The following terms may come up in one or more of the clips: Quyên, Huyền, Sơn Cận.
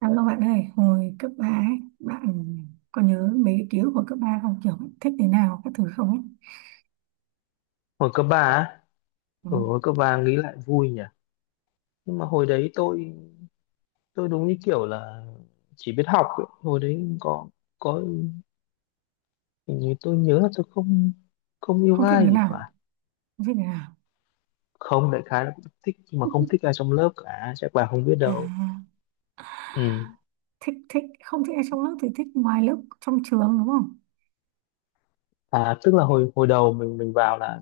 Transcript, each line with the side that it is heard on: right: Cảm ơn bạn ơi, hồi cấp 3 ấy, bạn có nhớ mấy cái ký ức hồi cấp 3 không? Kiểu thích đứa nào, các thứ không ấy?
left: Hồi cấp ba á,
right: Ừ.
left: ở hồi cấp 3 nghĩ lại vui nhỉ. Nhưng mà hồi đấy tôi đúng như kiểu là chỉ biết học ấy. Hồi đấy có, hình như tôi nhớ là tôi không không yêu
right: Không thích
left: ai
right: đứa
left: gì
right: nào,
left: phải.
right: không thích đứa nào.
left: Không, đại khái là cũng thích nhưng mà không thích ai trong lớp cả, chắc bà không biết
right: À,
left: đâu. Ừ.
right: thích, thích, không thích ai trong lớp thì thích ngoài lớp, trong trường đúng không?
left: À, tức là hồi hồi đầu mình vào là,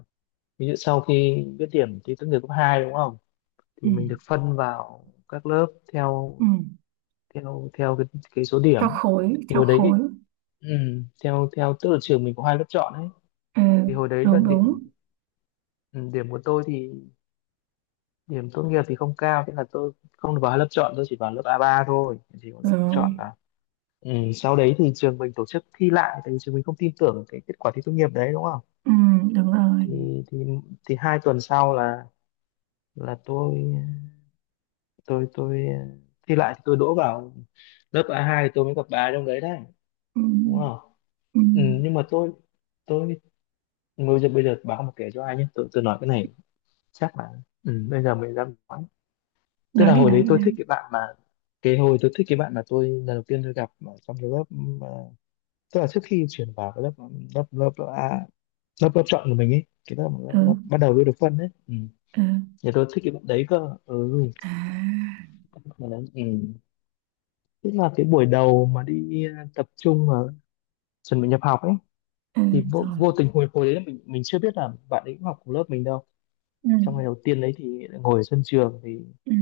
left: ví dụ sau khi biết điểm thi tốt nghiệp cấp 2 đúng không?
right: Ừ,
left: Thì mình được phân vào các lớp theo,
right: ừ.
left: theo cái số
right: Theo
left: điểm.
right: khối,
left: Thì
right: theo
left: hồi đấy cái,
right: khối.
left: ừ, theo theo tức là trường mình có hai lớp chọn ấy,
right: Ừ,
left: thì hồi đấy là
right: đúng, đúng.
left: điểm, ừ, điểm của tôi thì, điểm tốt nghiệp thì không cao, thế là tôi không được vào hai lớp chọn, tôi chỉ vào lớp A ba thôi, chỉ có lớp chọn
right: Rồi,
left: là, ừ, sau đấy thì trường mình tổ chức thi lại tại vì trường mình không tin tưởng cái kết quả thi tốt nghiệp đấy đúng không,
right: ừ, đúng rồi.
left: thì thì thì hai tuần sau là, là tôi tôi thi lại thì tôi đỗ vào lớp A hai, thì tôi mới gặp bà trong đấy đấy
right: Ừ,
left: đúng không.
right: ừ.
left: Ừ, nhưng mà tôi, bây giờ báo mà kể cho ai nhé, tôi nói cái này chắc là, ừ, bây giờ mới dám nói. Tức
right: Nói
left: là
right: đi,
left: hồi
right: nói
left: đấy
right: đi,
left: tôi
right: nói
left: thích
right: đi.
left: cái bạn mà, cái hồi tôi thích cái bạn mà tôi lần đầu tiên tôi gặp ở trong cái lớp, ừ, mà, tức là trước khi chuyển vào cái lớp, ừ, lớp lớp lớp A, lớp lớp chọn của mình ấy, cái lớp, lớp,
right: Ừ,
left: lớp bắt đầu tôi được phân ấy, ừ.
right: ừ.
left: Thì tôi thích cái bạn đấy cơ, ừ.
right: À,
left: Mà đấy, ừ, tức là cái buổi đầu mà đi tập trung mà chuẩn bị nhập học ấy,
right: ừ,
left: thì vô,
right: rồi.
left: vô tình hồi hồi đấy mình chưa biết là bạn ấy cũng học cùng lớp mình đâu.
right: Ừ,
left: Trong ngày đầu tiên đấy thì ngồi ở sân trường, thì
right: ừ,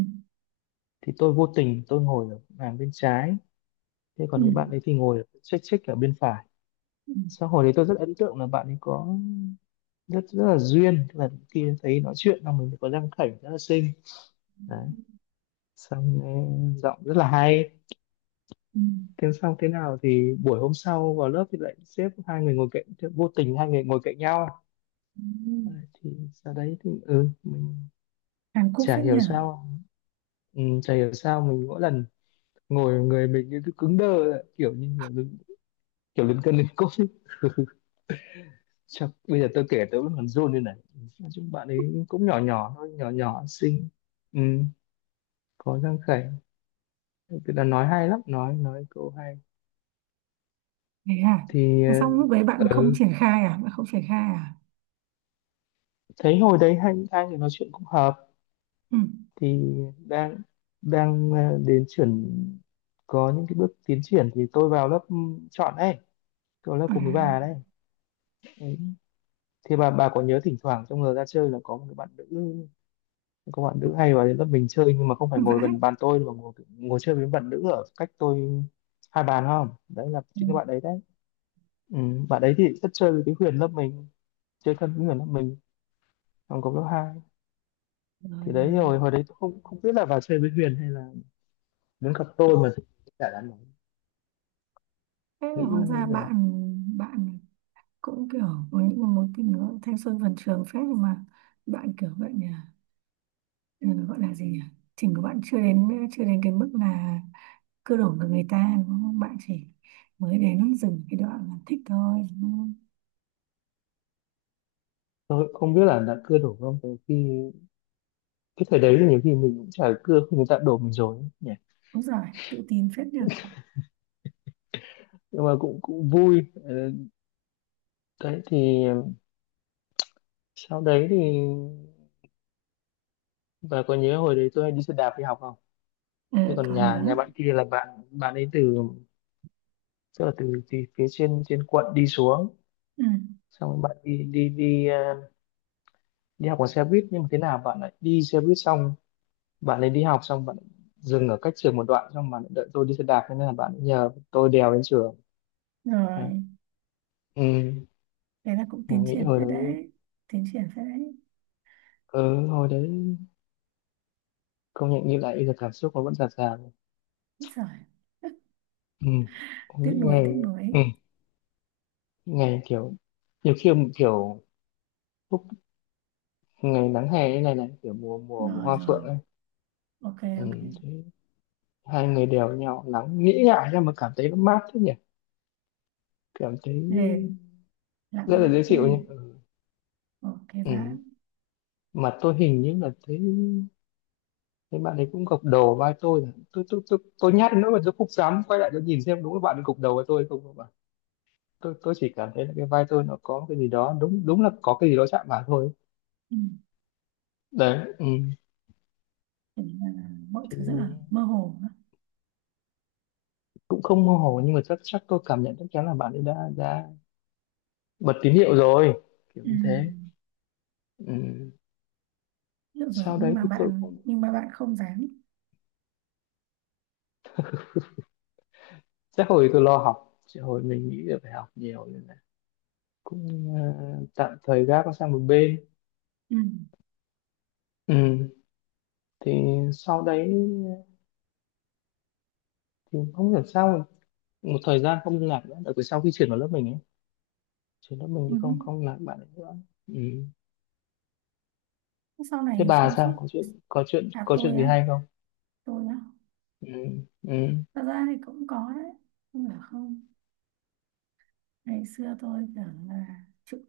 left: thì tôi vô tình tôi ngồi ở hàng bên trái, thế
right: ừ,
left: còn cái bạn ấy thì ngồi chếch chếch ở bên phải.
right: ừ,
left: Sau hồi đấy tôi rất ấn tượng là bạn ấy có rất rất là duyên. Tức là khi thấy nói chuyện là mình có răng khểnh rất là xinh, đấy, xong, ừ, giọng rất là hay.
right: ừ.
left: Thế xong thế nào thì buổi hôm sau vào lớp thì lại xếp hai người ngồi cạnh, thì vô tình hai người ngồi cạnh nhau.
right: Ừ,
left: Đấy, thì sau đấy thì, ừ, mình
right: Hàn Quốc
left: chả
right: phết nhỉ.
left: hiểu sao, ừ, chả hiểu sao mình mỗi lần ngồi người mình như cứ cứng đơ, kiểu như kiểu đứng, kiểu lấn cân lấn cốt ấy. Chắc, bây giờ tôi kể tôi vẫn còn run lên này. Nói chung bạn ấy cũng nhỏ nhỏ thôi, nhỏ nhỏ xinh, ừ, có răng khểnh, tức là nói hay lắm, nói câu hay.
right: Thế à?
left: Thì
right: Thế xong
left: ờ,
right: lúc đấy bạn không
left: ừ,
right: triển khai à? Bạn không triển khai à?
left: thấy hồi đấy hai hai người nói chuyện cũng hợp,
right: Ừ.
left: thì đang, đến chuyển có những cái bước tiến triển thì tôi vào lớp, ừ, chọn đấy, tôi lớp cùng với bà
right: À
left: đấy, ừ. Thì bà có nhớ thỉnh thoảng trong giờ ra chơi là có một cái bạn nữ, các bạn nữ hay vào đến lớp mình chơi, nhưng mà không phải ngồi
right: vãi.
left: gần bàn tôi mà ngồi, chơi với bạn nữ ở cách tôi hai bàn không, đấy là
right: Ừ.
left: chính các bạn đấy đấy. Ừ, bạn đấy thì rất chơi với cái Huyền lớp mình, chơi thân với Huyền lớp mình, trong cộng lớp hai.
right: Rồi
left: Thì đấy,
right: rồi.
left: rồi hồi đấy tôi không không biết là vào chơi với Huyền hay là đến gặp tôi mà, chả đáng nói,
right: Thế là
left: nghĩ
right: hóa ra
left: là,
right: bạn bạn cũng kiểu có những cái mối tình nó thanh xuân vườn trường phết, nhưng mà bạn kiểu vậy nhỉ? Ừ, gọi là gì nhỉ? Trình của bạn chưa đến cái mức là cưa đổ với người ta đúng không? Bạn chỉ mới đến dừng cái đoạn là thích thôi đúng không?
left: tôi cũng không biết là đã cưa đổ không, từ khi cái thời đấy thì nhiều khi mình cũng chả cưa khi người ta đổ mình rồi ấy nhỉ.
right: Đúng rồi, tự tin phết nhỉ.
left: Nhưng mà cũng cũng vui. Ờ, đấy thì sau đấy thì, và có nhớ hồi đấy tôi đi xe đạp đi học không,
right: Ừ,
left: thế còn
right: có
left: nhà nhà
right: nhớ.
left: bạn kia là bạn, ấy từ, tức là từ phía trên, quận đi xuống,
right: Ừ.
left: xong rồi bạn đi đi đi ờ, đi học bằng xe buýt, nhưng mà thế nào bạn lại đi xe buýt, xong bạn ấy đi học xong bạn lại dừng ở cách trường một đoạn, xong bạn lại đợi tôi đi xe đạp, thế nên là bạn ấy nhờ tôi đèo đến trường. À,
right: Rồi.
left: ừ,
right: Thế là cũng
left: mà
right: tiến
left: nghĩ
right: triển
left: hồi
right: phết
left: đấy,
right: đấy, tiến triển phết đấy.
left: ừ, hồi đấy công nhận nghĩ lại bây giờ cảm xúc nó vẫn dạt dào.
right: Úi giời.
left: Ừ,
right: Tiếc
left: những
right: nuối,
left: ngày,
right: tiếc nuối.
left: ừ, những ngày kiểu, nhiều khi, kiểu, lúc, ngày nắng hè như này này, kiểu mùa, mùa
right: Rồi
left: hoa
right: rồi,
left: phượng ấy,
right: ok
left: ừ,
right: ok.
left: thế hai người đều nhau nắng nghĩ ngại ra mà cảm thấy nó mát thế nhỉ, cảm thấy
right: Để
left: rất
right: lãng
left: là dễ
right: mạn
left: chịu
right: ghê.
left: nhỉ, ừ.
right: Ok
left: Ừ,
right: bạn.
left: mà tôi hình như là thấy, bạn ấy cũng gục đầu vai tôi rồi. Tôi nhát nữa mà tôi không dám quay lại tôi nhìn xem đúng là bạn ấy gục đầu với tôi không, bạn, tôi chỉ cảm thấy là cái vai tôi nó có cái gì đó, đúng đúng là có cái gì đó chạm vào thôi,
right: Ừ.
left: đấy, ừ.
right: Thế là mọi
left: Thì
right: thứ rất là mơ hồ đó.
left: cũng không mơ hồ nhưng mà chắc chắc tôi cảm nhận chắc chắn là bạn ấy đã bật tín hiệu rồi, kiểu
right: Ừ.
left: như thế. Ừ.
right: Hiểu rồi,
left: Sau
right: nhưng
left: đấy
right: mà
left: thì tôi
right: bạn
left: cũng
right: không dám.
left: sẽ, hồi tôi lo học, sẽ hồi mình nghĩ là phải học nhiều nên là cũng, tạm thời gác nó sang một bên,
right: Ừ.
left: ừ. Thì sau đấy thì không hiểu sao mà một thời gian không liên lạc nữa, đặc biệt sau khi chuyển vào lớp mình ấy, chuyển lớp mình
right: Ừ.
left: thì không không liên lạc với bạn ấy nữa, ừ.
right: Sau
left: Thế
right: này
left: bà
right: trong
left: sao,
right: suốt.
left: có chuyện, có chuyện
right: À,
left: có chuyện
right: tôi
left: gì
right: á?
left: hay không?
right: Tôi á?
left: Ừ. Ừ.
right: Thật ra thì cũng có đấy, không phải không. Ngày xưa tôi tưởng là chịu.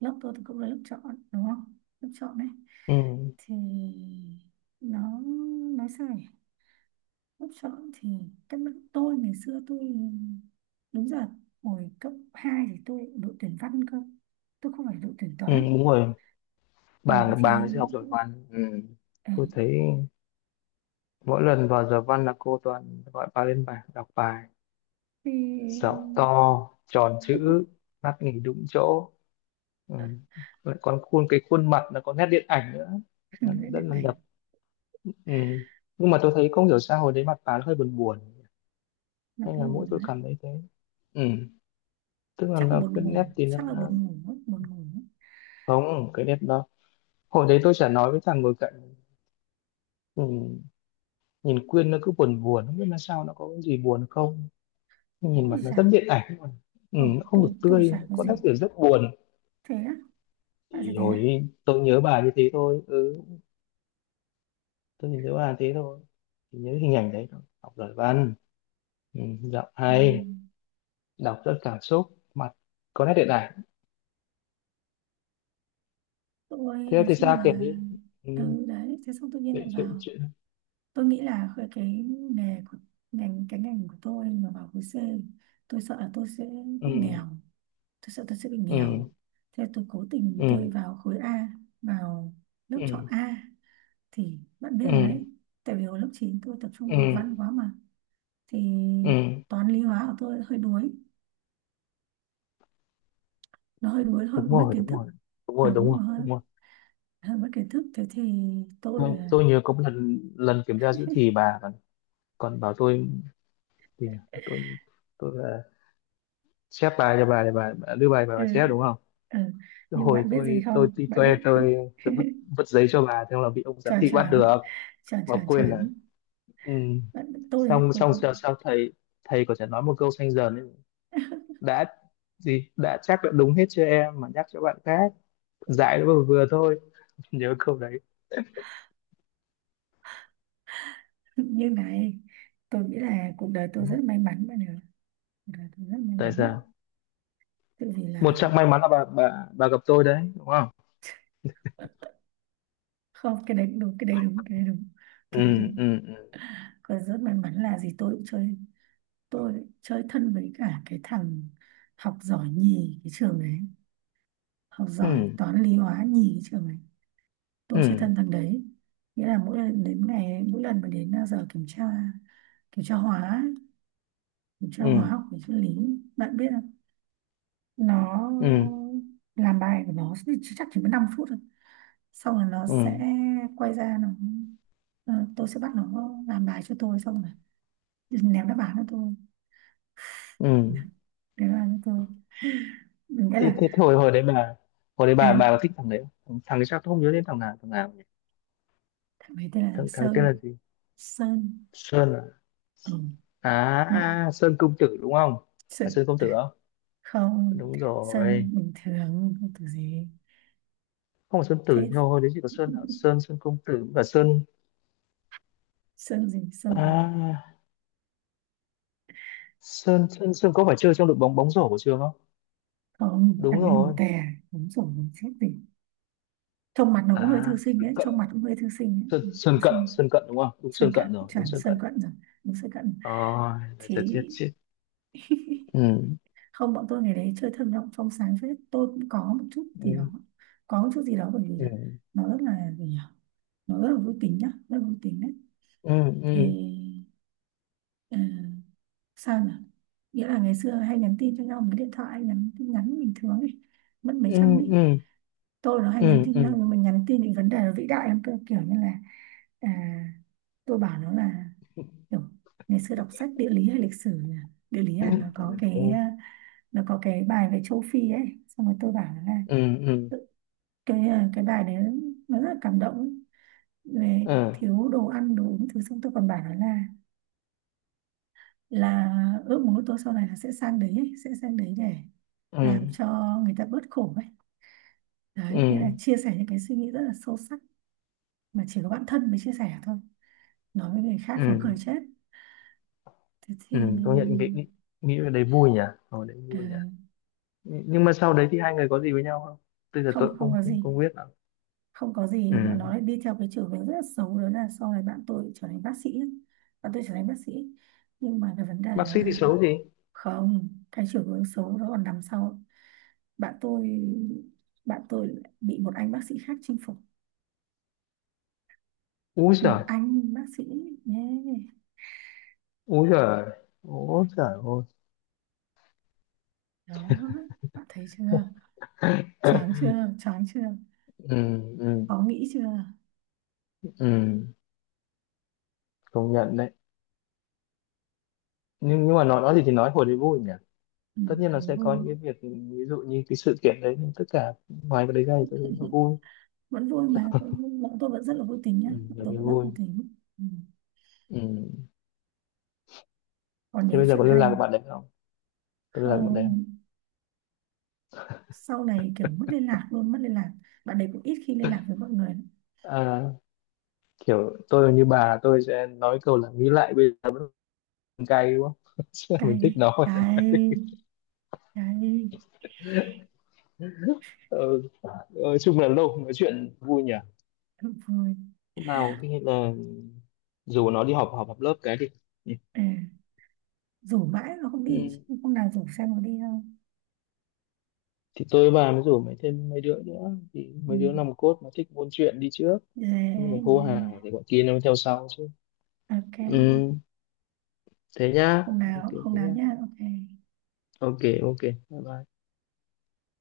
right: Lớp tôi thì cũng là lớp chọn đúng không, lớp chọn đấy.
left: Ừ.
right: Thì nó, nói sao nhỉ, lớp chọn thì các bạn tôi ngày xưa tôi đúng giờ, hồi cấp 2 thì tôi đội tuyển văn cơ, tôi không phải đội tuyển
left: Ừ,
right: toán.
left: đúng rồi,
right: Ừ,
left: bà
right: thì
left: bà ấy sẽ học giỏi văn, ừ.
right: ờ,
left: Tôi thấy mỗi lần vào giờ văn là cô toàn gọi bà lên bài đọc bài,
right: thì
left: dạo to, tròn chữ, mắt nghỉ đúng chỗ, ừ. Lại còn cái khuôn mặt nó có nét điện ảnh nữa. Nó
right: lại
left: rất
right: định
left: là
right: ảnh.
left: đẹp, ừ. Nhưng mà tôi thấy không hiểu sao hồi đấy mặt bà nó hơi buồn buồn,
right: Là
left: hay là
right: tôi
left: mỗi
right: buồn
left: tôi
right: á?
left: cảm thấy thế, ừ. Tức là
right: Chắc là
left: nó
right: buồn
left: cái
right: ngủ,
left: nét thì nó,
right: chắc là
left: nó
right: buồn ngủ mất, buồn ngủ mất.
left: không, cái nét đó, hồi đấy tôi chả nói với thằng ngồi cạnh, ừ, nhìn Quyên nó cứ buồn buồn không biết là sao, nó có cái gì buồn không, nhìn
right: Ôi
left: mặt nó rất
right: dào.
left: điện ảnh mà, ừ,
right: Ừ,
left: nó không
right: tôi
left: được
right: tôi
left: tươi,
right: chả có
left: có nét
right: gì.
left: kiểu rất buồn.
right: Thế á? Bạn sẽ
left: Thì
right: thế
left: hồi
right: á?
left: ấy tôi nhớ bà như thế thôi, ừ, tôi chỉ nhớ bà thế thôi, chỉ nhớ hình ảnh đấy thôi, học giỏi văn, ừ, giọng
right: Ừ.
left: hay, đọc rất cảm xúc, mặt có nét điện ảnh.
right: Tôi
left: Thế
right: nói
left: thì
right: chung
left: sao kể
right: là,
left: đi, ừ,
right: ừ, đấy, thế xong tự nhiên lại
left: chuyện chuyện
right: vào.
left: chuyện.
right: Tôi nghĩ là cái nghề của ngành, cái ngành của tôi mà vào khối C, tôi sợ là tôi sẽ
left: Ừ,
right: bị nghèo, tôi sợ tôi sẽ bị nghèo.
left: ừ,
right: Thế tôi cố tình
left: ừ,
right: tôi vào khối A, vào lớp chọn
left: ừ,
right: A, thì bạn biết rồi đấy.
left: ừ,
right: Tại vì hồi lớp 9 tôi tập trung học
left: ừ,
right: văn quá mà, thì
left: ừ,
right: toán lý hóa của tôi hơi đuối, nó hơi đuối, hơi bị
left: đúng
right: mất
left: rồi,
right: kiến
left: đúng
right: thức.
left: rồi, đúng rồi, đúng
right: Đúng,
left: rồi,
right: nó hơi,
left: đúng rồi.
right: hơi mất kiến thức, thế thì tôi
left: tôi,
right: là-
left: tôi nhớ có một lần, kiểm tra giữa thì bà còn bảo tôi, thì tôi, là chép bài cho bà để bà, đưa bài bà,
right: ừ,
left: chép đúng không,
right: ừ.
left: cái
right: Nhưng
left: hồi
right: bạn biết gì
left: tôi
right: không,
left: đi
right: bạn biết.
left: toe, tôi tôi vứt, giấy cho bà, thế là bị ông giám
right: Chuẩn
left: thị bắt
right: chuẩn,
left: được
right: chuẩn
left: mà
right: chuẩn
left: quên là,
right: chuẩn.
left: ừ.
right: Bạn tôi ấy,
left: Xong,
right: tôi cũng.
left: sao, thầy, có thể nói một câu xanh dần ấy, đã gì, đã chắc đã đúng hết cho em mà nhắc cho bạn khác, dạy nó vừa vừa thôi. Nhớ câu đấy,
right: Như này, tôi nghĩ là cuộc đời
left: ừ.
right: tôi rất may mắn bạn ạ, cuộc đời tôi rất may
left: Tại
right: mắn đấy.
left: sao
right: Tự vì
left: một
right: là,
left: trong may mắn là bà gặp tôi đấy đúng không.
right: không, cái đấy cũng đúng, cái đấy đúng, cái đấy đúng,
left: Ừ,
right: cái đấy đúng.
left: ừ,
right: Còn rất may mắn là gì, tôi cũng chơi, tôi chơi thân với cả cái thằng học giỏi nhì cái trường đấy, học
left: ừ,
right: giỏi toán lý hóa nhì cái trường đấy. Tôi sẽ
left: ừ,
right: thân thằng đấy. Nghĩa là mỗi lần đến ngày, mỗi lần mà đến à, giờ kiểm tra, kiểm tra hóa ấy, kiểm tra hóa
left: ừ,
right: học về sinh lý, bạn biết không. Nó
left: ừ, ừ,
right: làm bài của nó thì chỉ- chắc chỉ mất 5 phút thôi, xong rồi nó
left: ừ,
right: sẽ quay ra nó, ờ, tôi sẽ bắt nó làm bài cho tôi, xong rồi ném đáp án cho tôi,
left: ừ.
right: ném đáp án cho tôi. Nghĩa
left: thế,
right: là,
left: thế, thế hồi hồi đấy bà, hồi đấy
right: ê,
left: bà có thích thằng đấy không? Thằng thằng ấy sao tôi không nhớ đến thằng nào nhỉ.
right: thằng ấy tên là
left: Thằng thằng tên
right: Sơn.
left: là gì,
right: Sơn,
left: Sơn,
right: ừ, nó
left: Sơn công tử đúng không, phải
right: Sơn.
left: Sơn công tử
right: À,
left: không,
right: không,
left: đúng rồi,
right: Sơn bình thường không có gì.
left: không phải Sơn tử,
right: Thế
left: nhưng mà hồi đấy chỉ có Sơn à? Sơn, công tử và Sơn
right: Sơn gì, Sơn gì?
left: à, Sơn Sơn Sơn có phải chơi trong đội bóng bóng rổ của trường không,
right: Không, thằng
left: đúng
right: ấy lùn
left: rồi,
right: tè. Đúng rồi, chết tỉnh. Trông mặt nó cũng hơi
left: à
right: thư sinh
left: Sơn
right: đấy,
left: Cận,
right: trông mặt cũng hơi thư sinh đấy.
left: Sơn,
right: Ừ,
left: Sơn
right: thư
left: Cận,
right: sinh.
left: Sơn Cận đúng không, đúng
right: Sơn
left: Sơn
right: cận,
left: Cận rồi, đúng
right: chuẩn
left: Sơn
right: Sơn
left: Cận rồi.
right: cận rồi, đúng Sơn cận.
left: Ôi, là
right: Thì
left: chết chết chết. Ừ,
right: không, bọn tôi ngày đấy chơi thơ mộng trong sáng phết, tôi cũng có một chút gì đó,
left: ừ,
right: có một chút gì đó bởi vì
left: ừ,
right: là nó rất là gì nhỉ, nó rất là vui tính nhá, rất là vui tính đấy.
left: ừ,
right: Thì
left: ừ,
right: ờ, sao nhỉ, nghĩa là ngày xưa hay nhắn tin cho nhau một cái điện thoại, nhắn tin nhắn bình thường ấy, mất mấy
left: ừ,
right: trăm ấy.
left: ừ,
right: Tôi nó hay nhắn
left: ừ,
right: tin nhau,
left: ừ,
right: nhưng mà nhắn tin những vấn đề nó vĩ đại lắm cơ, kiểu như là à, tôi bảo nó là kiểu ngày xưa đọc sách địa lý hay lịch sử nhỉ? Địa lý, à nó có cái,
left: ừ,
right: à, nó có cái bài về châu Phi ấy, xong rồi tôi bảo nó là
left: ừ, ừ,
right: cái, à, cái bài đấy nó rất là cảm động ấy. Về
left: ừ,
right: thiếu đồ ăn đồ uống thứ, xong tôi còn bảo nó là ước muốn của tôi sau này là sẽ sang đấy ấy, sẽ sang đấy để
left: ừ,
right: làm cho người ta bớt khổ ấy. Đấy, nghĩa là
left: ừ,
right: chia sẻ những cái suy nghĩ rất là sâu sắc mà chỉ có bản thân mới chia sẻ thôi, nói với người khác nó cười
left: ừ,
right: chết. Thế thì
left: ừ. Công nhận nghĩ nghĩ nghĩ về đấy vui nhỉ, ở đấy
right: ờ,
left: vui nhỉ. Nhưng mà sau đấy thì hai người có gì với nhau không, bây giờ
right: không,
left: tôi cũng
right: không
left: không
right: có
left: không,
right: gì,
left: không biết lắm.
right: không có gì, mà nó
left: Ừ,
right: lại đi theo cái chiều hướng rất là xấu, đó là sau này bạn tôi trở thành bác sĩ ấy. Bạn tôi trở thành bác sĩ, nhưng mà cái vấn đề
left: bác
right: đó
left: sĩ thì
right: là
left: xấu
right: bạn.
left: gì,
right: Không, cái chiều hướng xấu đó còn nằm sau. Bạn tôi, bạn tôi lại bị một anh bác sĩ khác chinh phục,
left: úi
right: một
left: giời,
right: anh bác sĩ, nhé.
left: úi giời, úi giời ôi.
right: Đó, bạn thấy chưa, choáng chưa, choáng chưa,
left: Ừ, ừ,
right: khó nghĩ chưa.
left: ừ, công nhận đấy, nhưng mà nói, gì thì nói hồi đấy vui nhỉ.
right: Ừ,
left: Tất nhiên là
right: thấy
left: sẽ
right: vui,
left: có những cái việc, ví dụ như cái sự kiện đấy, nhưng tất cả ngoài cái đấy ra thì tôi thấy là vui,
right: vẫn vui mà vẫn vui. Bọn tôi vẫn rất là vui tính nhá,
left: ừ,
right: bọn
left: là
right: tôi
left: cái
right: vẫn rất
left: vui,
right: vui tính. Ừ,
left: ừ.
right: còn
left: Thế
right: nhiều
left: bây giờ
right: chuyện
left: có liên lạc
right: hay.
left: với bạn đấy không? Có liên lạc với bạn đấy không?
right: Không, sau này kiểu mất liên lạc luôn, mất liên lạc, bạn đấy cũng ít khi liên lạc với mọi người lắm.
left: À, kiểu tôi như bà tôi sẽ nói câu là, nghĩ lại bây giờ vẫn còn cay đúng không? Mình
right: Cay
left: thích
right: đấy,
left: nó.
right: cay, cay.
left: Ừ. Chung là lâu không nói chuyện vui nhỉ.
right: Thật vui.
left: Hôm nào khi là dù nó đi họp, họp lớp cái đi, nhỉ?
right: Ờ, rủ mãi mà không đi
left: Ừ.
right: chứ, hôm nào rủ xem có đi không.
left: Thì tôi và mới rủ mấy, thêm mấy đứa nữa, thì
right: Ừ,
left: mấy đứa nòng cốt mà thích buôn chuyện đi trước, nhưng
right: yeah,
left: mà hô
right: yeah.
left: hào thì bọn kia nó mới theo sau chứ.
right: Ok.
left: Ừ. Thế nhá.
right: Hôm
left: Ok
right: nào,
left: thế
right: hôm nào
left: nhá.
right: nhá, ok.
left: Ok ok. Bye bye.